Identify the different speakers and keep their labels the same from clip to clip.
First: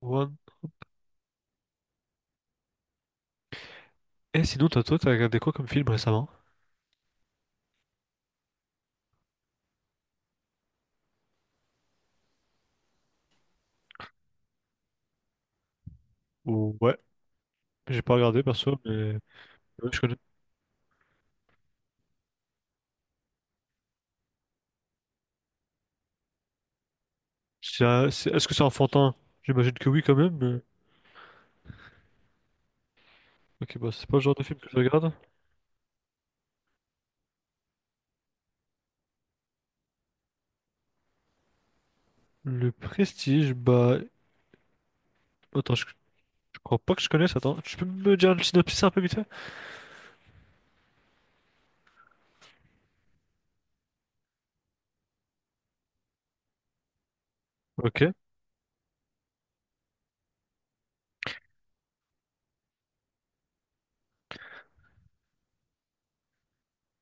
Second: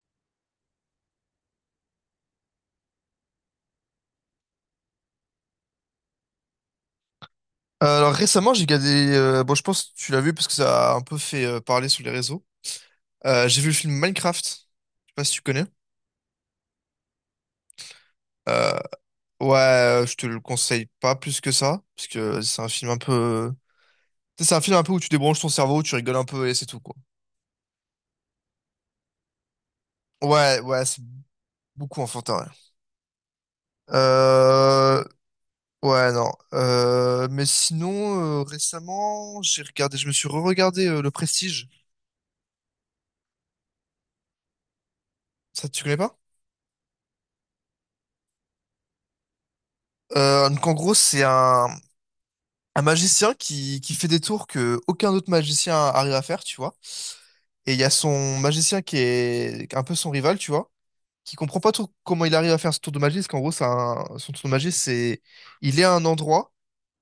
Speaker 1: One. Et sinon, toi, t'as regardé quoi comme film récemment?
Speaker 2: Alors récemment, j'ai regardé. Je pense que tu l'as vu parce que ça a un peu fait parler sur les réseaux. J'ai vu le film Minecraft. Je sais pas si tu connais.
Speaker 1: Ou ouais, j'ai pas regardé
Speaker 2: Euh,
Speaker 1: perso, mais
Speaker 2: ouais,
Speaker 1: ouais, je
Speaker 2: euh, je
Speaker 1: connais.
Speaker 2: te le conseille pas plus que ça parce que c'est un film un peu. C'est un film un peu où tu débranches ton cerveau, tu rigoles un peu et c'est tout quoi.
Speaker 1: Est-ce que c'est enfantin? J'imagine que oui quand même, mais...
Speaker 2: Ouais, ouais, c'est beaucoup enfantin.
Speaker 1: Ok, bah
Speaker 2: Ouais,
Speaker 1: c'est pas le genre de film que je regarde.
Speaker 2: ouais, non. Mais sinon, récemment, j'ai regardé. Je me suis re-regardé Le Prestige.
Speaker 1: Le Prestige, bah...
Speaker 2: Ça,
Speaker 1: Attends,
Speaker 2: tu
Speaker 1: je,
Speaker 2: connais
Speaker 1: je
Speaker 2: pas?
Speaker 1: crois pas que je connaisse, attends. Tu peux me dire le synopsis un peu vite fait?
Speaker 2: Donc en gros, c'est un magicien qui fait des tours que aucun autre magicien arrive à faire, tu vois. Et il y a
Speaker 1: Ok.
Speaker 2: son magicien qui est un peu son rival, tu vois, qui comprend pas trop comment il arrive à faire ce tour de magie, parce qu'en gros, son tour de magie, c'est il est à un endroit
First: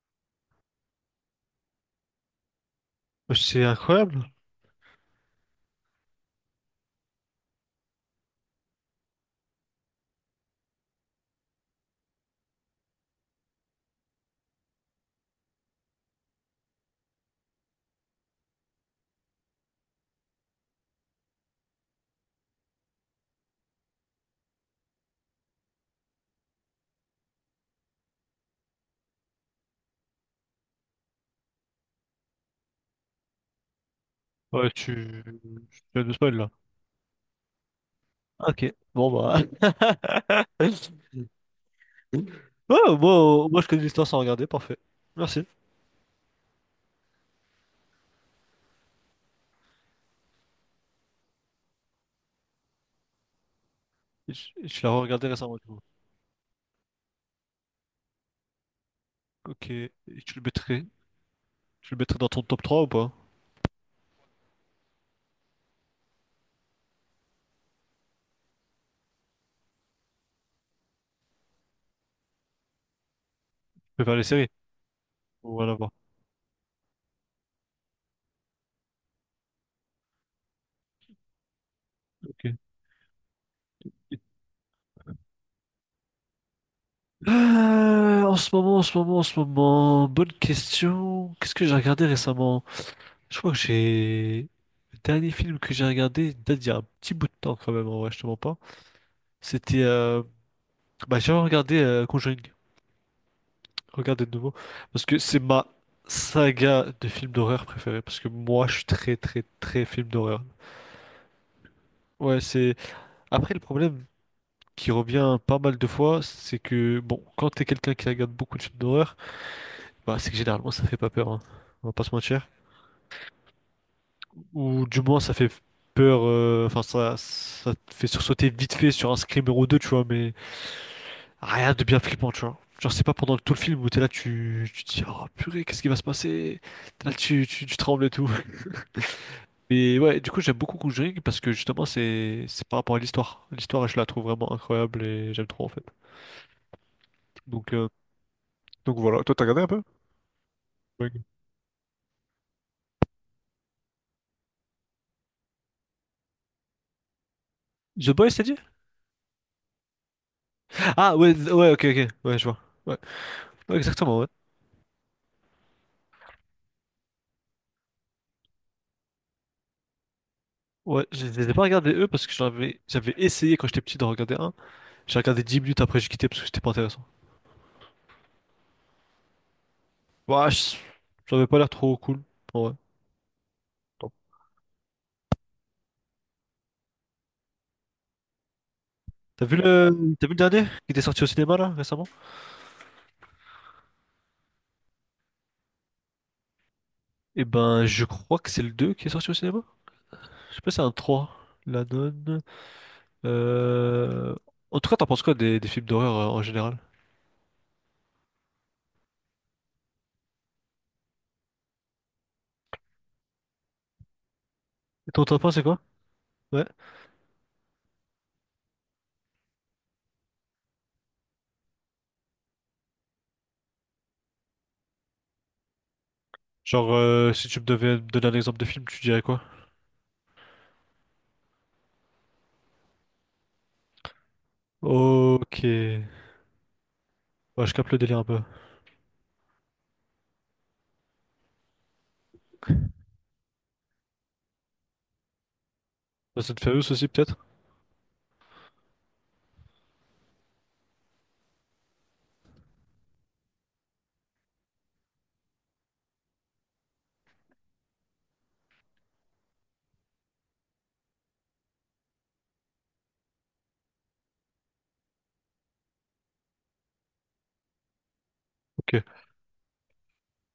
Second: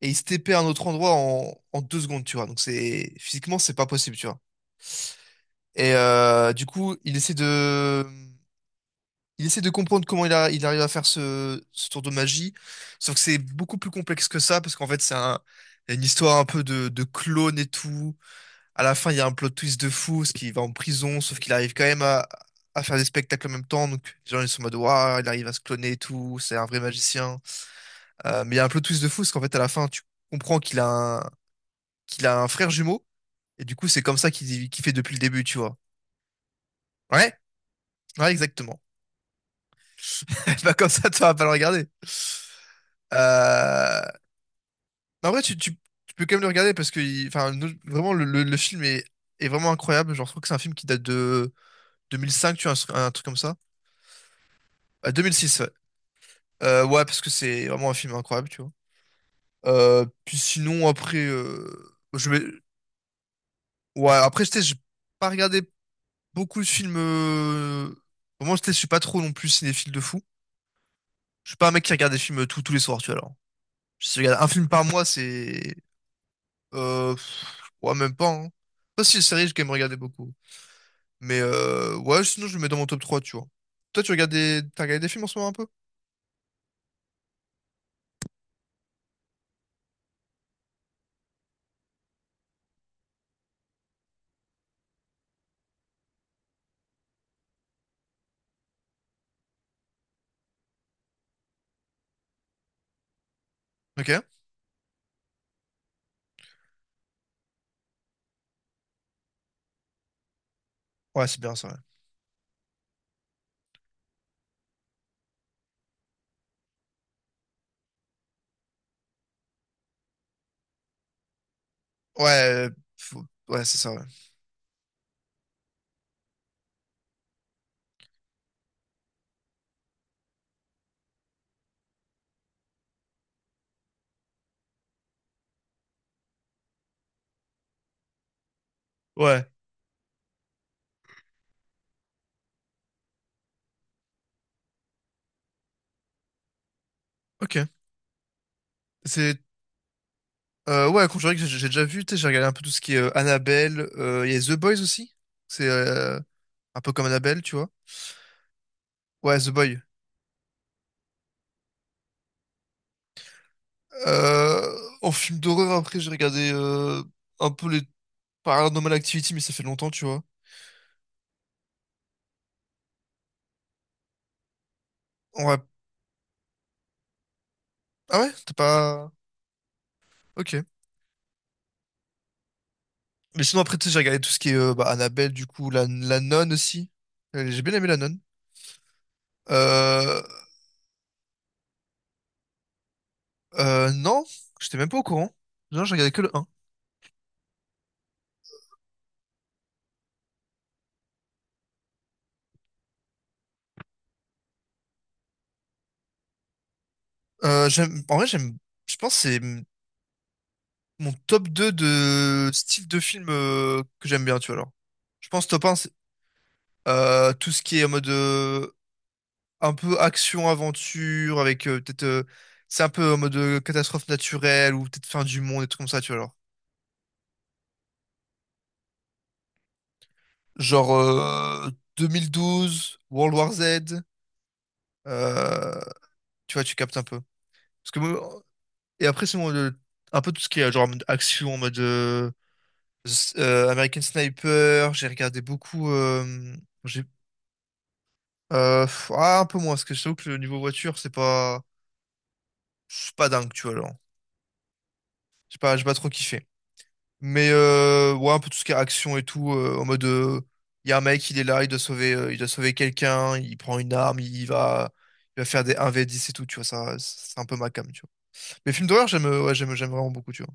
Speaker 2: et il se TP à un autre endroit en deux secondes, tu vois. Donc c'est physiquement,
Speaker 1: C'est
Speaker 2: c'est pas possible,
Speaker 1: incroyable.
Speaker 2: tu vois. Et du coup, il essaie de comprendre comment il arrive à faire ce tour de magie, sauf que c'est beaucoup plus complexe que ça, parce qu'en fait, une histoire un peu de clone et tout. À la fin, il y a un plot twist de fou, ce qu'il va en prison, sauf qu'il arrive quand même à faire des spectacles en même temps. Donc, les gens, ils sont en mode, waouh, il arrive à se cloner et tout, c'est un vrai magicien. Mais il y a un plot twist de fou, parce qu'en fait, à la fin, tu comprends qu'il a un frère jumeau, et du coup, c'est comme ça
Speaker 1: Ouais,
Speaker 2: qu'il fait depuis le
Speaker 1: tu...
Speaker 2: début, tu vois.
Speaker 1: Tu viens de spoil, là.
Speaker 2: Ouais, ouais,
Speaker 1: Ok,
Speaker 2: exactement.
Speaker 1: bon bah...
Speaker 2: Pas comme ça, tu vas pas le regarder.
Speaker 1: Ouais, moi, je connais
Speaker 2: Euh...
Speaker 1: l'histoire sans regarder, parfait.
Speaker 2: En vrai,
Speaker 1: Merci.
Speaker 2: tu peux quand même le regarder parce que vraiment, le film est, est vraiment incroyable. Genre, je trouve que c'est un film qui date de 2005, tu vois, un truc comme ça.
Speaker 1: Je l'ai regardé récemment.
Speaker 2: 2006, ouais. Ouais, parce que c'est vraiment un film incroyable, tu vois.
Speaker 1: Ok. Et tu
Speaker 2: Puis
Speaker 1: le mettrais?
Speaker 2: sinon, après,
Speaker 1: Tu le mettrais dans
Speaker 2: je vais...
Speaker 1: ton top 3 ou pas?
Speaker 2: Ouais, après, je sais, j'ai pas regardé beaucoup de films... Vraiment, je sais, je suis pas trop non plus cinéphile de fou. Je suis pas un mec qui regarde des films tous les soirs, tu vois, alors.
Speaker 1: Je
Speaker 2: Si
Speaker 1: préfère
Speaker 2: je
Speaker 1: les
Speaker 2: regarde
Speaker 1: séries.
Speaker 2: un film par mois,
Speaker 1: On va la
Speaker 2: c'est...
Speaker 1: voir.
Speaker 2: Euh... pff, Ouais, même pas, hein. Pas si les séries, j'ai quand même regardé beaucoup. Ouais,
Speaker 1: Ok.
Speaker 2: sinon, je le mets dans mon top 3 tu vois. Toi, tu regardes des... T'as regardé des films en ce moment un peu?
Speaker 1: En ce moment, en ce moment, en ce moment, bonne question. Qu'est-ce que j'ai regardé récemment? Je crois que j'ai... Le dernier film que j'ai regardé date d'il y a un petit bout de temps quand même, en vrai, je te mens pas. C'était... bah, j'ai regardé Conjuring. Regardez
Speaker 2: Ok.
Speaker 1: de nouveau. Parce que c'est ma saga de films d'horreur préférée. Parce que moi, je suis très, très, très film d'horreur.
Speaker 2: Ouais, c'est bien ça,
Speaker 1: Ouais, c'est... Après, le problème... qui revient pas mal de fois, c'est que, bon, quand t'es quelqu'un qui regarde beaucoup de films d'horreur, bah, c'est que généralement ça fait pas peur, hein. On va pas se
Speaker 2: ouais. Ouais,
Speaker 1: mentir.
Speaker 2: ouais, c'est ça, ouais.
Speaker 1: Ou du moins ça fait peur, enfin ça te fait sursauter vite fait sur un screamer ou deux, tu vois, mais rien de bien flippant, tu vois. Genre c'est pas pendant tout le film où t'es là, tu te dis, oh purée, qu'est-ce qui va se passer? T'es là, tu trembles et tout.
Speaker 2: Ouais,
Speaker 1: Et ouais, du coup j'aime beaucoup Conjuring parce que justement c'est par rapport à l'histoire. L'histoire, je la trouve vraiment incroyable et j'aime trop en fait.
Speaker 2: ok.
Speaker 1: Donc, euh, donc voilà. un
Speaker 2: C'est
Speaker 1: peu.
Speaker 2: Ouais,
Speaker 1: Ouais.
Speaker 2: Conjuring, j'ai déjà vu, tu sais, j'ai regardé un peu tout ce qui est Annabelle, il y a The Boys aussi, c'est un peu comme Annabelle, tu vois.
Speaker 1: The Boys, t'as dit?
Speaker 2: Ouais, The Boy.
Speaker 1: Ah ouais, ouais, ok, ok, ouais, je vois. Ouais, ouais, exactement, ouais.
Speaker 2: En film d'horreur, après, j'ai regardé un peu les Paranormal Activity, mais ça fait longtemps, tu vois.
Speaker 1: Ouais, je les ai pas regardés eux parce que j'avais essayé quand j'étais petit d'en regarder un. J'ai regardé
Speaker 2: Ouais.
Speaker 1: 10 minutes après, j'ai quitté parce que c'était pas intéressant.
Speaker 2: Ah ouais, t'as pas...
Speaker 1: Bah,
Speaker 2: Ok.
Speaker 1: je- J'avais pas l'air trop cool. En vrai.
Speaker 2: Mais sinon, après, tu sais, j'ai
Speaker 1: Bon.
Speaker 2: regardé tout ce qui est bah, Annabelle, du coup, la nonne aussi. J'ai bien aimé la nonne.
Speaker 1: T'as vu le...
Speaker 2: Euh,
Speaker 1: T'as vu le dernier qui était sorti au cinéma là récemment?
Speaker 2: non, j'étais même pas au courant. Non, j'ai regardé que le un.
Speaker 1: Eh ben, je crois que c'est le 2 qui est sorti au cinéma. Je sais pas si c'est un trois. La nonne. Euh... En tout cas, t'en penses quoi des films d'horreur en général?
Speaker 2: J'aime, en vrai, j'aime, je pense que c'est mon top 2 de style de film que j'aime bien, tu vois, alors.
Speaker 1: Et ton
Speaker 2: Je
Speaker 1: top
Speaker 2: pense
Speaker 1: un c'est
Speaker 2: top un
Speaker 1: quoi?
Speaker 2: c'est
Speaker 1: Ouais.
Speaker 2: tout ce qui est en mode un peu action-aventure, avec peut-être... c'est un peu en mode catastrophe naturelle, ou peut-être fin du monde, des trucs comme ça, tu vois, alors.
Speaker 1: Genre, si tu me devais me donner un exemple de film, tu dirais quoi?
Speaker 2: Genre 2012, World War Z,
Speaker 1: Ok.
Speaker 2: euh, tu vois, tu captes un peu.
Speaker 1: Ouais, je
Speaker 2: Parce
Speaker 1: capte le
Speaker 2: que,
Speaker 1: délire un peu.
Speaker 2: moi- et après, c'est mon, le- Un peu tout ce qui est genre en mode action, en mode American Sniper, j'ai regardé beaucoup...
Speaker 1: Fast and Furious
Speaker 2: j'ai-
Speaker 1: aussi, peut-être?
Speaker 2: Un peu moins, parce que je t'avoue que le niveau voiture, c'est pas dingue, tu vois, genre. J'ai pas trop kiffé. Mais, ouais, un peu tout ce qui est action et tout, en mode, y a un mec, il est là, il doit sauver quelqu'un, il prend une arme, il va faire des 1v10 et tout, tu vois, ça, c'est un peu ma came, tu vois. Mais films
Speaker 1: Ok.
Speaker 2: d'horreur, j'aime, ouais, j'aime, j'aime vraiment beaucoup, tu vois.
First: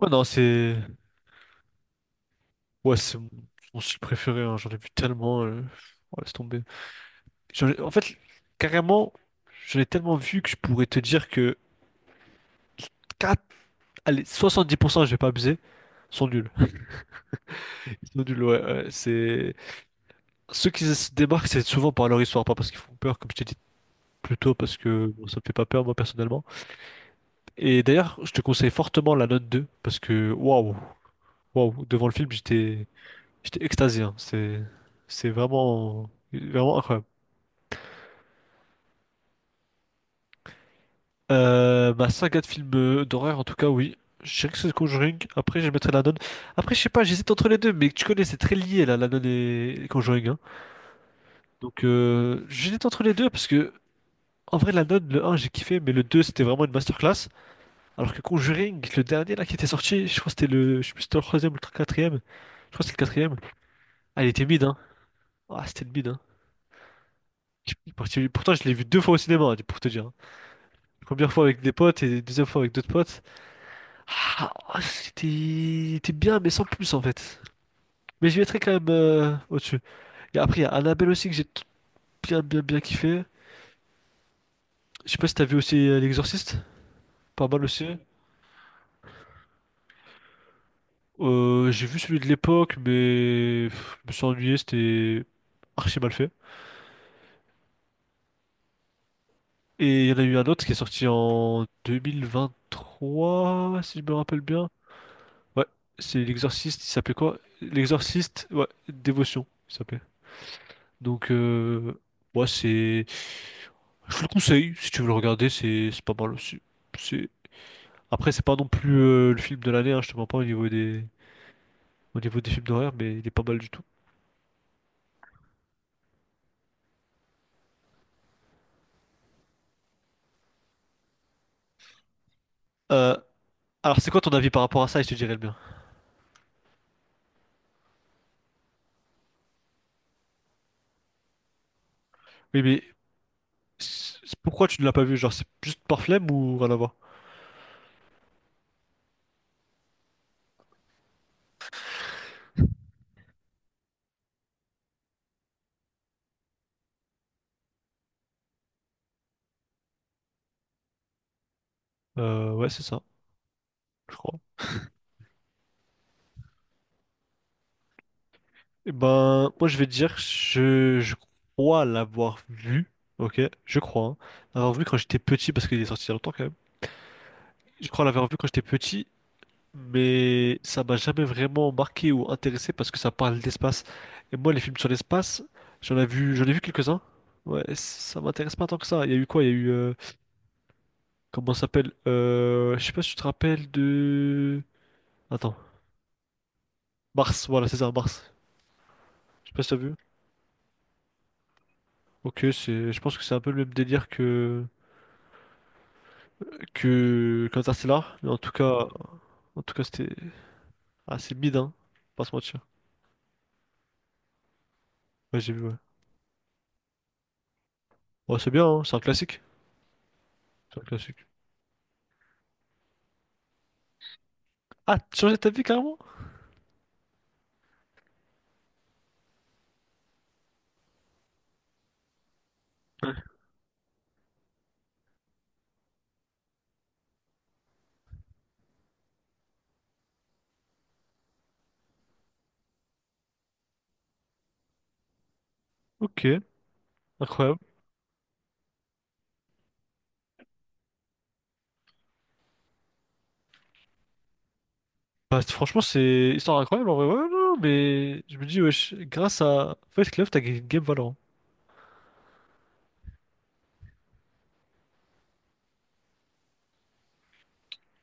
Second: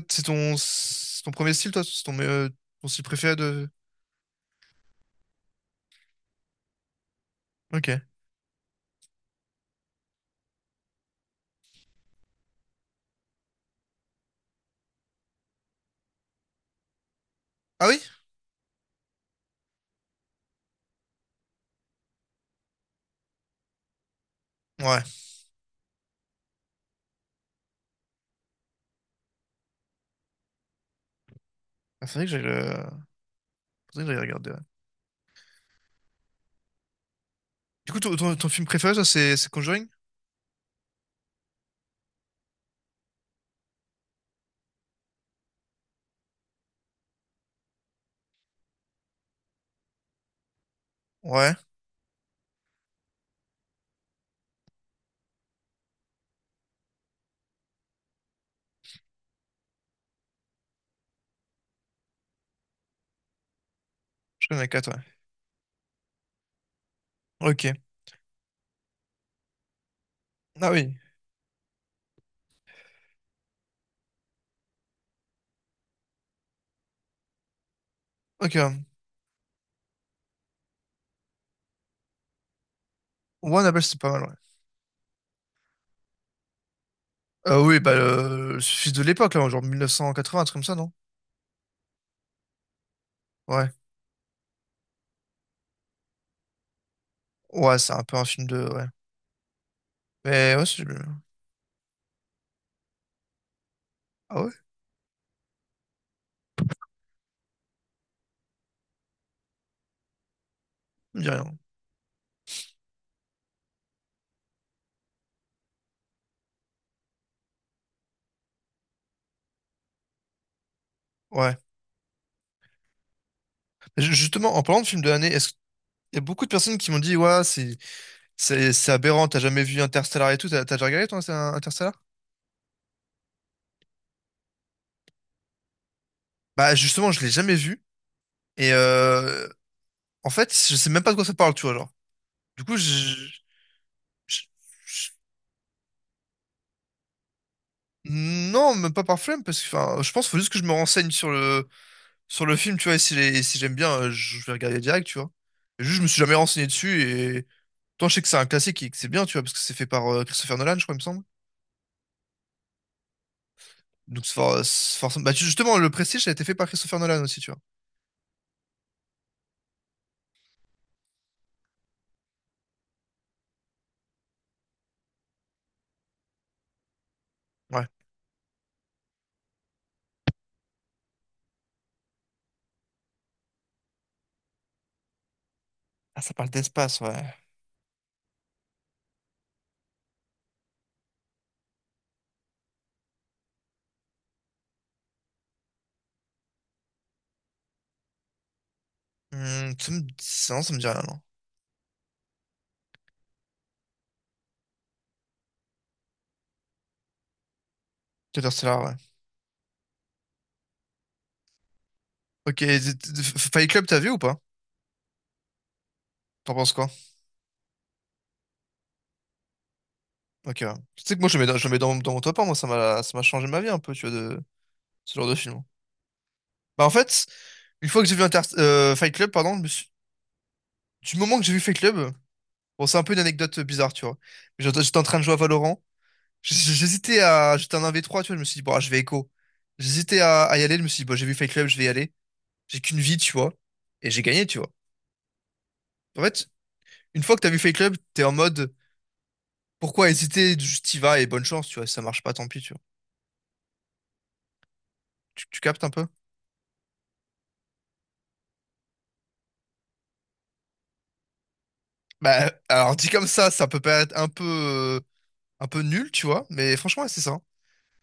Speaker 1: Ouais,
Speaker 2: c'est
Speaker 1: non, c'est.
Speaker 2: C'est ton premier style, toi, c'est ton, ton
Speaker 1: Ouais,
Speaker 2: style
Speaker 1: c'est mon
Speaker 2: préféré de,
Speaker 1: mon style préféré, hein. J'en ai vu tellement. Ouais, laisse tomber. En
Speaker 2: ok.
Speaker 1: fait, carrément, j'en ai tellement vu que je pourrais te dire que quatre. Allez, 70%, je vais pas abuser, sont nuls.
Speaker 2: Ah oui?
Speaker 1: Sont nuls, ouais. Ouais, c'est... Ceux qui se démarquent, c'est souvent par leur histoire, pas parce qu'ils font peur, comme je t'ai dit plus tôt, parce
Speaker 2: Ouais.
Speaker 1: que bon, ça me fait pas peur, moi, personnellement. Et d'ailleurs, je te conseille fortement la note 2 parce que, waouh, waouh,
Speaker 2: Ah,
Speaker 1: devant le
Speaker 2: faudrait que
Speaker 1: film,
Speaker 2: j'aille, le-
Speaker 1: j'étais j'étais extasié,
Speaker 2: Faudrait que
Speaker 1: hein.
Speaker 2: j'aille regarder, ouais.
Speaker 1: C'est vraiment, vraiment incroyable.
Speaker 2: Du coup, ton film préféré, ça, c'est Conjuring?
Speaker 1: Ma saga de films d'horreur, en tout cas, oui. Je dirais que c'est The Conjuring. Après, je mettrais La Nonne. Après, je sais pas, j'hésite entre les deux, mais tu connais, c'est très lié, là, La Nonne et Conjuring, hein.
Speaker 2: Ouais.
Speaker 1: Donc, j'hésite entre les deux, parce que, en vrai, La Nonne, le un j'ai kiffé, mais le 2 c'était vraiment une masterclass. Alors que Conjuring, le dernier, là, qui était sorti, je crois que c'était le, je sais plus, si c'était le troisième ou le quatrième. Je crois que c'était le quatrième. Ah, il était
Speaker 2: Je
Speaker 1: mid,
Speaker 2: connais
Speaker 1: hein.
Speaker 2: quatre, ouais.
Speaker 1: Ah, c'était le mid, hein. Je-
Speaker 2: Ok.
Speaker 1: pour- Pourtant, je l'ai vu deux fois au cinéma, hein, pour te dire, hein.
Speaker 2: Ah oui.
Speaker 1: Première fois avec des potes et deuxième fois avec d'autres potes. Ah, c'était bien, mais sans plus en fait. Mais je
Speaker 2: Ok.
Speaker 1: mettrais
Speaker 2: Ouais.
Speaker 1: quand même au-dessus. Et après, il y a Annabelle aussi que bien, bien, bien kiffé.
Speaker 2: One Apple, c'est pas mal, ouais.
Speaker 1: Je sais pas si t'as vu aussi L'Exorciste, pas mal
Speaker 2: Oui,
Speaker 1: aussi.
Speaker 2: bah, le fils de l'époque, là, genre 1980, un truc comme ça, non?
Speaker 1: J'ai vu celui de l'époque, mais
Speaker 2: Ouais.
Speaker 1: pff, je me suis ennuyé, c'était archi mal fait.
Speaker 2: Ouais, c'est un peu un film de. Ouais.
Speaker 1: Et il y en a eu un
Speaker 2: Mais
Speaker 1: autre
Speaker 2: ouais,
Speaker 1: qui est
Speaker 2: c'est.
Speaker 1: sorti en 2023, si je me rappelle
Speaker 2: Ah ouais?
Speaker 1: bien. Ouais, c'est L'Exorciste, il s'appelait quoi? L'Exorciste, ouais, Dévotion, il s'appelait.
Speaker 2: Je me
Speaker 1: Donc,
Speaker 2: dis rien.
Speaker 1: ouais, c'est. Je te le conseille, si tu veux le regarder, c'est pas mal aussi. C'est... Après, c'est pas non plus le film de l'année, hein, je te mens pas au niveau des...
Speaker 2: Ouais.
Speaker 1: au niveau des films d'horreur, mais il est pas mal du tout.
Speaker 2: Justement, en parlant de film de l'année, est-ce qu'il y a beaucoup de personnes qui m'ont dit, ouais, c'est aberrant, t'as jamais vu Interstellar et tout, t'as déjà regardé, toi, Interstellar?
Speaker 1: Euh, alors, c'est quoi ton avis par rapport à ça? Et je te dirais le mien.
Speaker 2: Bah, justement, je l'ai jamais vu. Et en fait, je sais même pas de quoi ça parle, tu vois, genre.
Speaker 1: Oui,
Speaker 2: Du coup,
Speaker 1: mais
Speaker 2: je,
Speaker 1: pourquoi tu ne l'as pas vu? Genre, c'est juste par flemme ou rien à voir?
Speaker 2: non, même pas par flemme, parce que enfin, je pense qu'il faut juste que je me renseigne sur le film, tu vois, et si, si j'aime bien, je vais regarder direct, tu vois. Et juste, je me suis jamais renseigné dessus, et toi, je sais que c'est un classique et que c'est bien, tu vois, parce que c'est fait par Christopher Nolan, je crois, il me semble.
Speaker 1: Ouais, c'est ça, je
Speaker 2: Donc,
Speaker 1: crois.
Speaker 2: c'est forcément. Justement, le Prestige ça a été fait par Christopher Nolan aussi, tu vois.
Speaker 1: Et ben, moi, je vais te dire, je crois l'avoir vu, ok? Je crois, hein, l'avoir vu quand j'étais petit, parce qu'il est sorti il y a longtemps quand même.
Speaker 2: Ouais.
Speaker 1: Je crois l'avoir vu quand j'étais petit mais ça m'a jamais vraiment marqué ou intéressé parce que ça parle d'espace. Et moi, les films sur l'espace,
Speaker 2: Ah, ça
Speaker 1: j'en
Speaker 2: parle
Speaker 1: ai vu quelques-uns.
Speaker 2: d'espace, ouais.
Speaker 1: Ouais, ça m'intéresse pas tant que ça. Il y a eu quoi? Il y a eu comment ça s'appelle? Je sais pas si tu te rappelles de. Attends, Mars. Voilà, c'est ça, Mars. Je sais pas si
Speaker 2: Hmm,
Speaker 1: t'as vu.
Speaker 2: non, ça me dit rien, non.
Speaker 1: Ok, c'est, je pense que c'est un peu le même délire que qu'Interstellar, mais
Speaker 2: Interstellar, ouais.
Speaker 1: en tout cas, c'était assez bide, hein. Pas se mentir.
Speaker 2: Ok, et Fight Club, t'as vu ou pas?
Speaker 1: Ouais, j'ai vu. Ouais,
Speaker 2: T'en penses quoi?
Speaker 1: ouais c'est bien, hein, c'est un classique.
Speaker 2: Ok, ouais.
Speaker 1: C'est un
Speaker 2: Tu sais que
Speaker 1: classique.
Speaker 2: moi, je le mets dans mon top 1, moi, ça m'a changé ma vie un peu, tu vois, de
Speaker 1: Ah, tu
Speaker 2: ce
Speaker 1: as
Speaker 2: genre de
Speaker 1: changé ta
Speaker 2: film.
Speaker 1: vie carrément?
Speaker 2: Bah en fait, une fois que j'ai vu Fight Club, pardon, du moment que j'ai vu Fight Club, bon c'est un peu une anecdote bizarre, tu vois. Mais j'étais en train de jouer à Valorant. J'hésitais à, j'étais en 1 v trois tu vois, je me suis dit bon ah, je vais écho. À y aller, je me suis dit bon j'ai vu Fight Club, je vais y aller. J'ai qu'une vie, tu vois, et j'ai gagné, tu vois. En
Speaker 1: Ok.
Speaker 2: fait, une fois que t'as vu
Speaker 1: Incroyable.
Speaker 2: Fight Club, t'es en mode pourquoi hésiter, juste y vas et bonne chance, tu vois. Si ça marche pas, tant pis, tu vois.
Speaker 1: Bah,
Speaker 2: Tu, tu
Speaker 1: franchement,
Speaker 2: captes un peu?
Speaker 1: c'est histoire incroyable en vrai. Ouais, non, mais je me dis, wesh, grâce à Fight Club, t'as gagné une game Valorant.
Speaker 2: Bah alors dit comme ça peut paraître un peu nul, tu vois, mais franchement ouais, c'est ça.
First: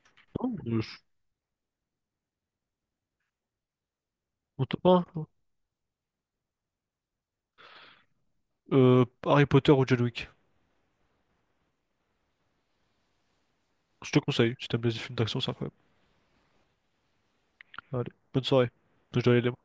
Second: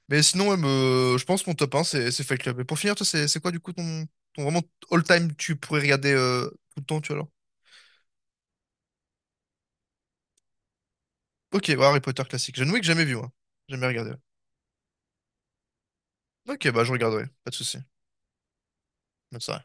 Speaker 2: Mais
Speaker 1: Non,
Speaker 2: sinon, ouais,
Speaker 1: je-
Speaker 2: je pense que mon top 1, c'est Fight Club. Et pour finir, toi, c'est quoi du coup ton, ton vraiment
Speaker 1: Mon top 1,
Speaker 2: all-time tu pourrais regarder tout le temps, tu vois, alors?
Speaker 1: Harry Potter ou John Wick.
Speaker 2: Ok, bah, Harry Potter classique. John Wick, jamais vu, moi. Jamais
Speaker 1: Je
Speaker 2: regardé.
Speaker 1: te
Speaker 2: Ouais.
Speaker 1: conseille, si t'aimes les films d'action, c'est incroyable.
Speaker 2: Ok, bah je regarderai, pas de souci.
Speaker 1: Allez, bonne soirée. Je dois
Speaker 2: Même
Speaker 1: aller
Speaker 2: ça.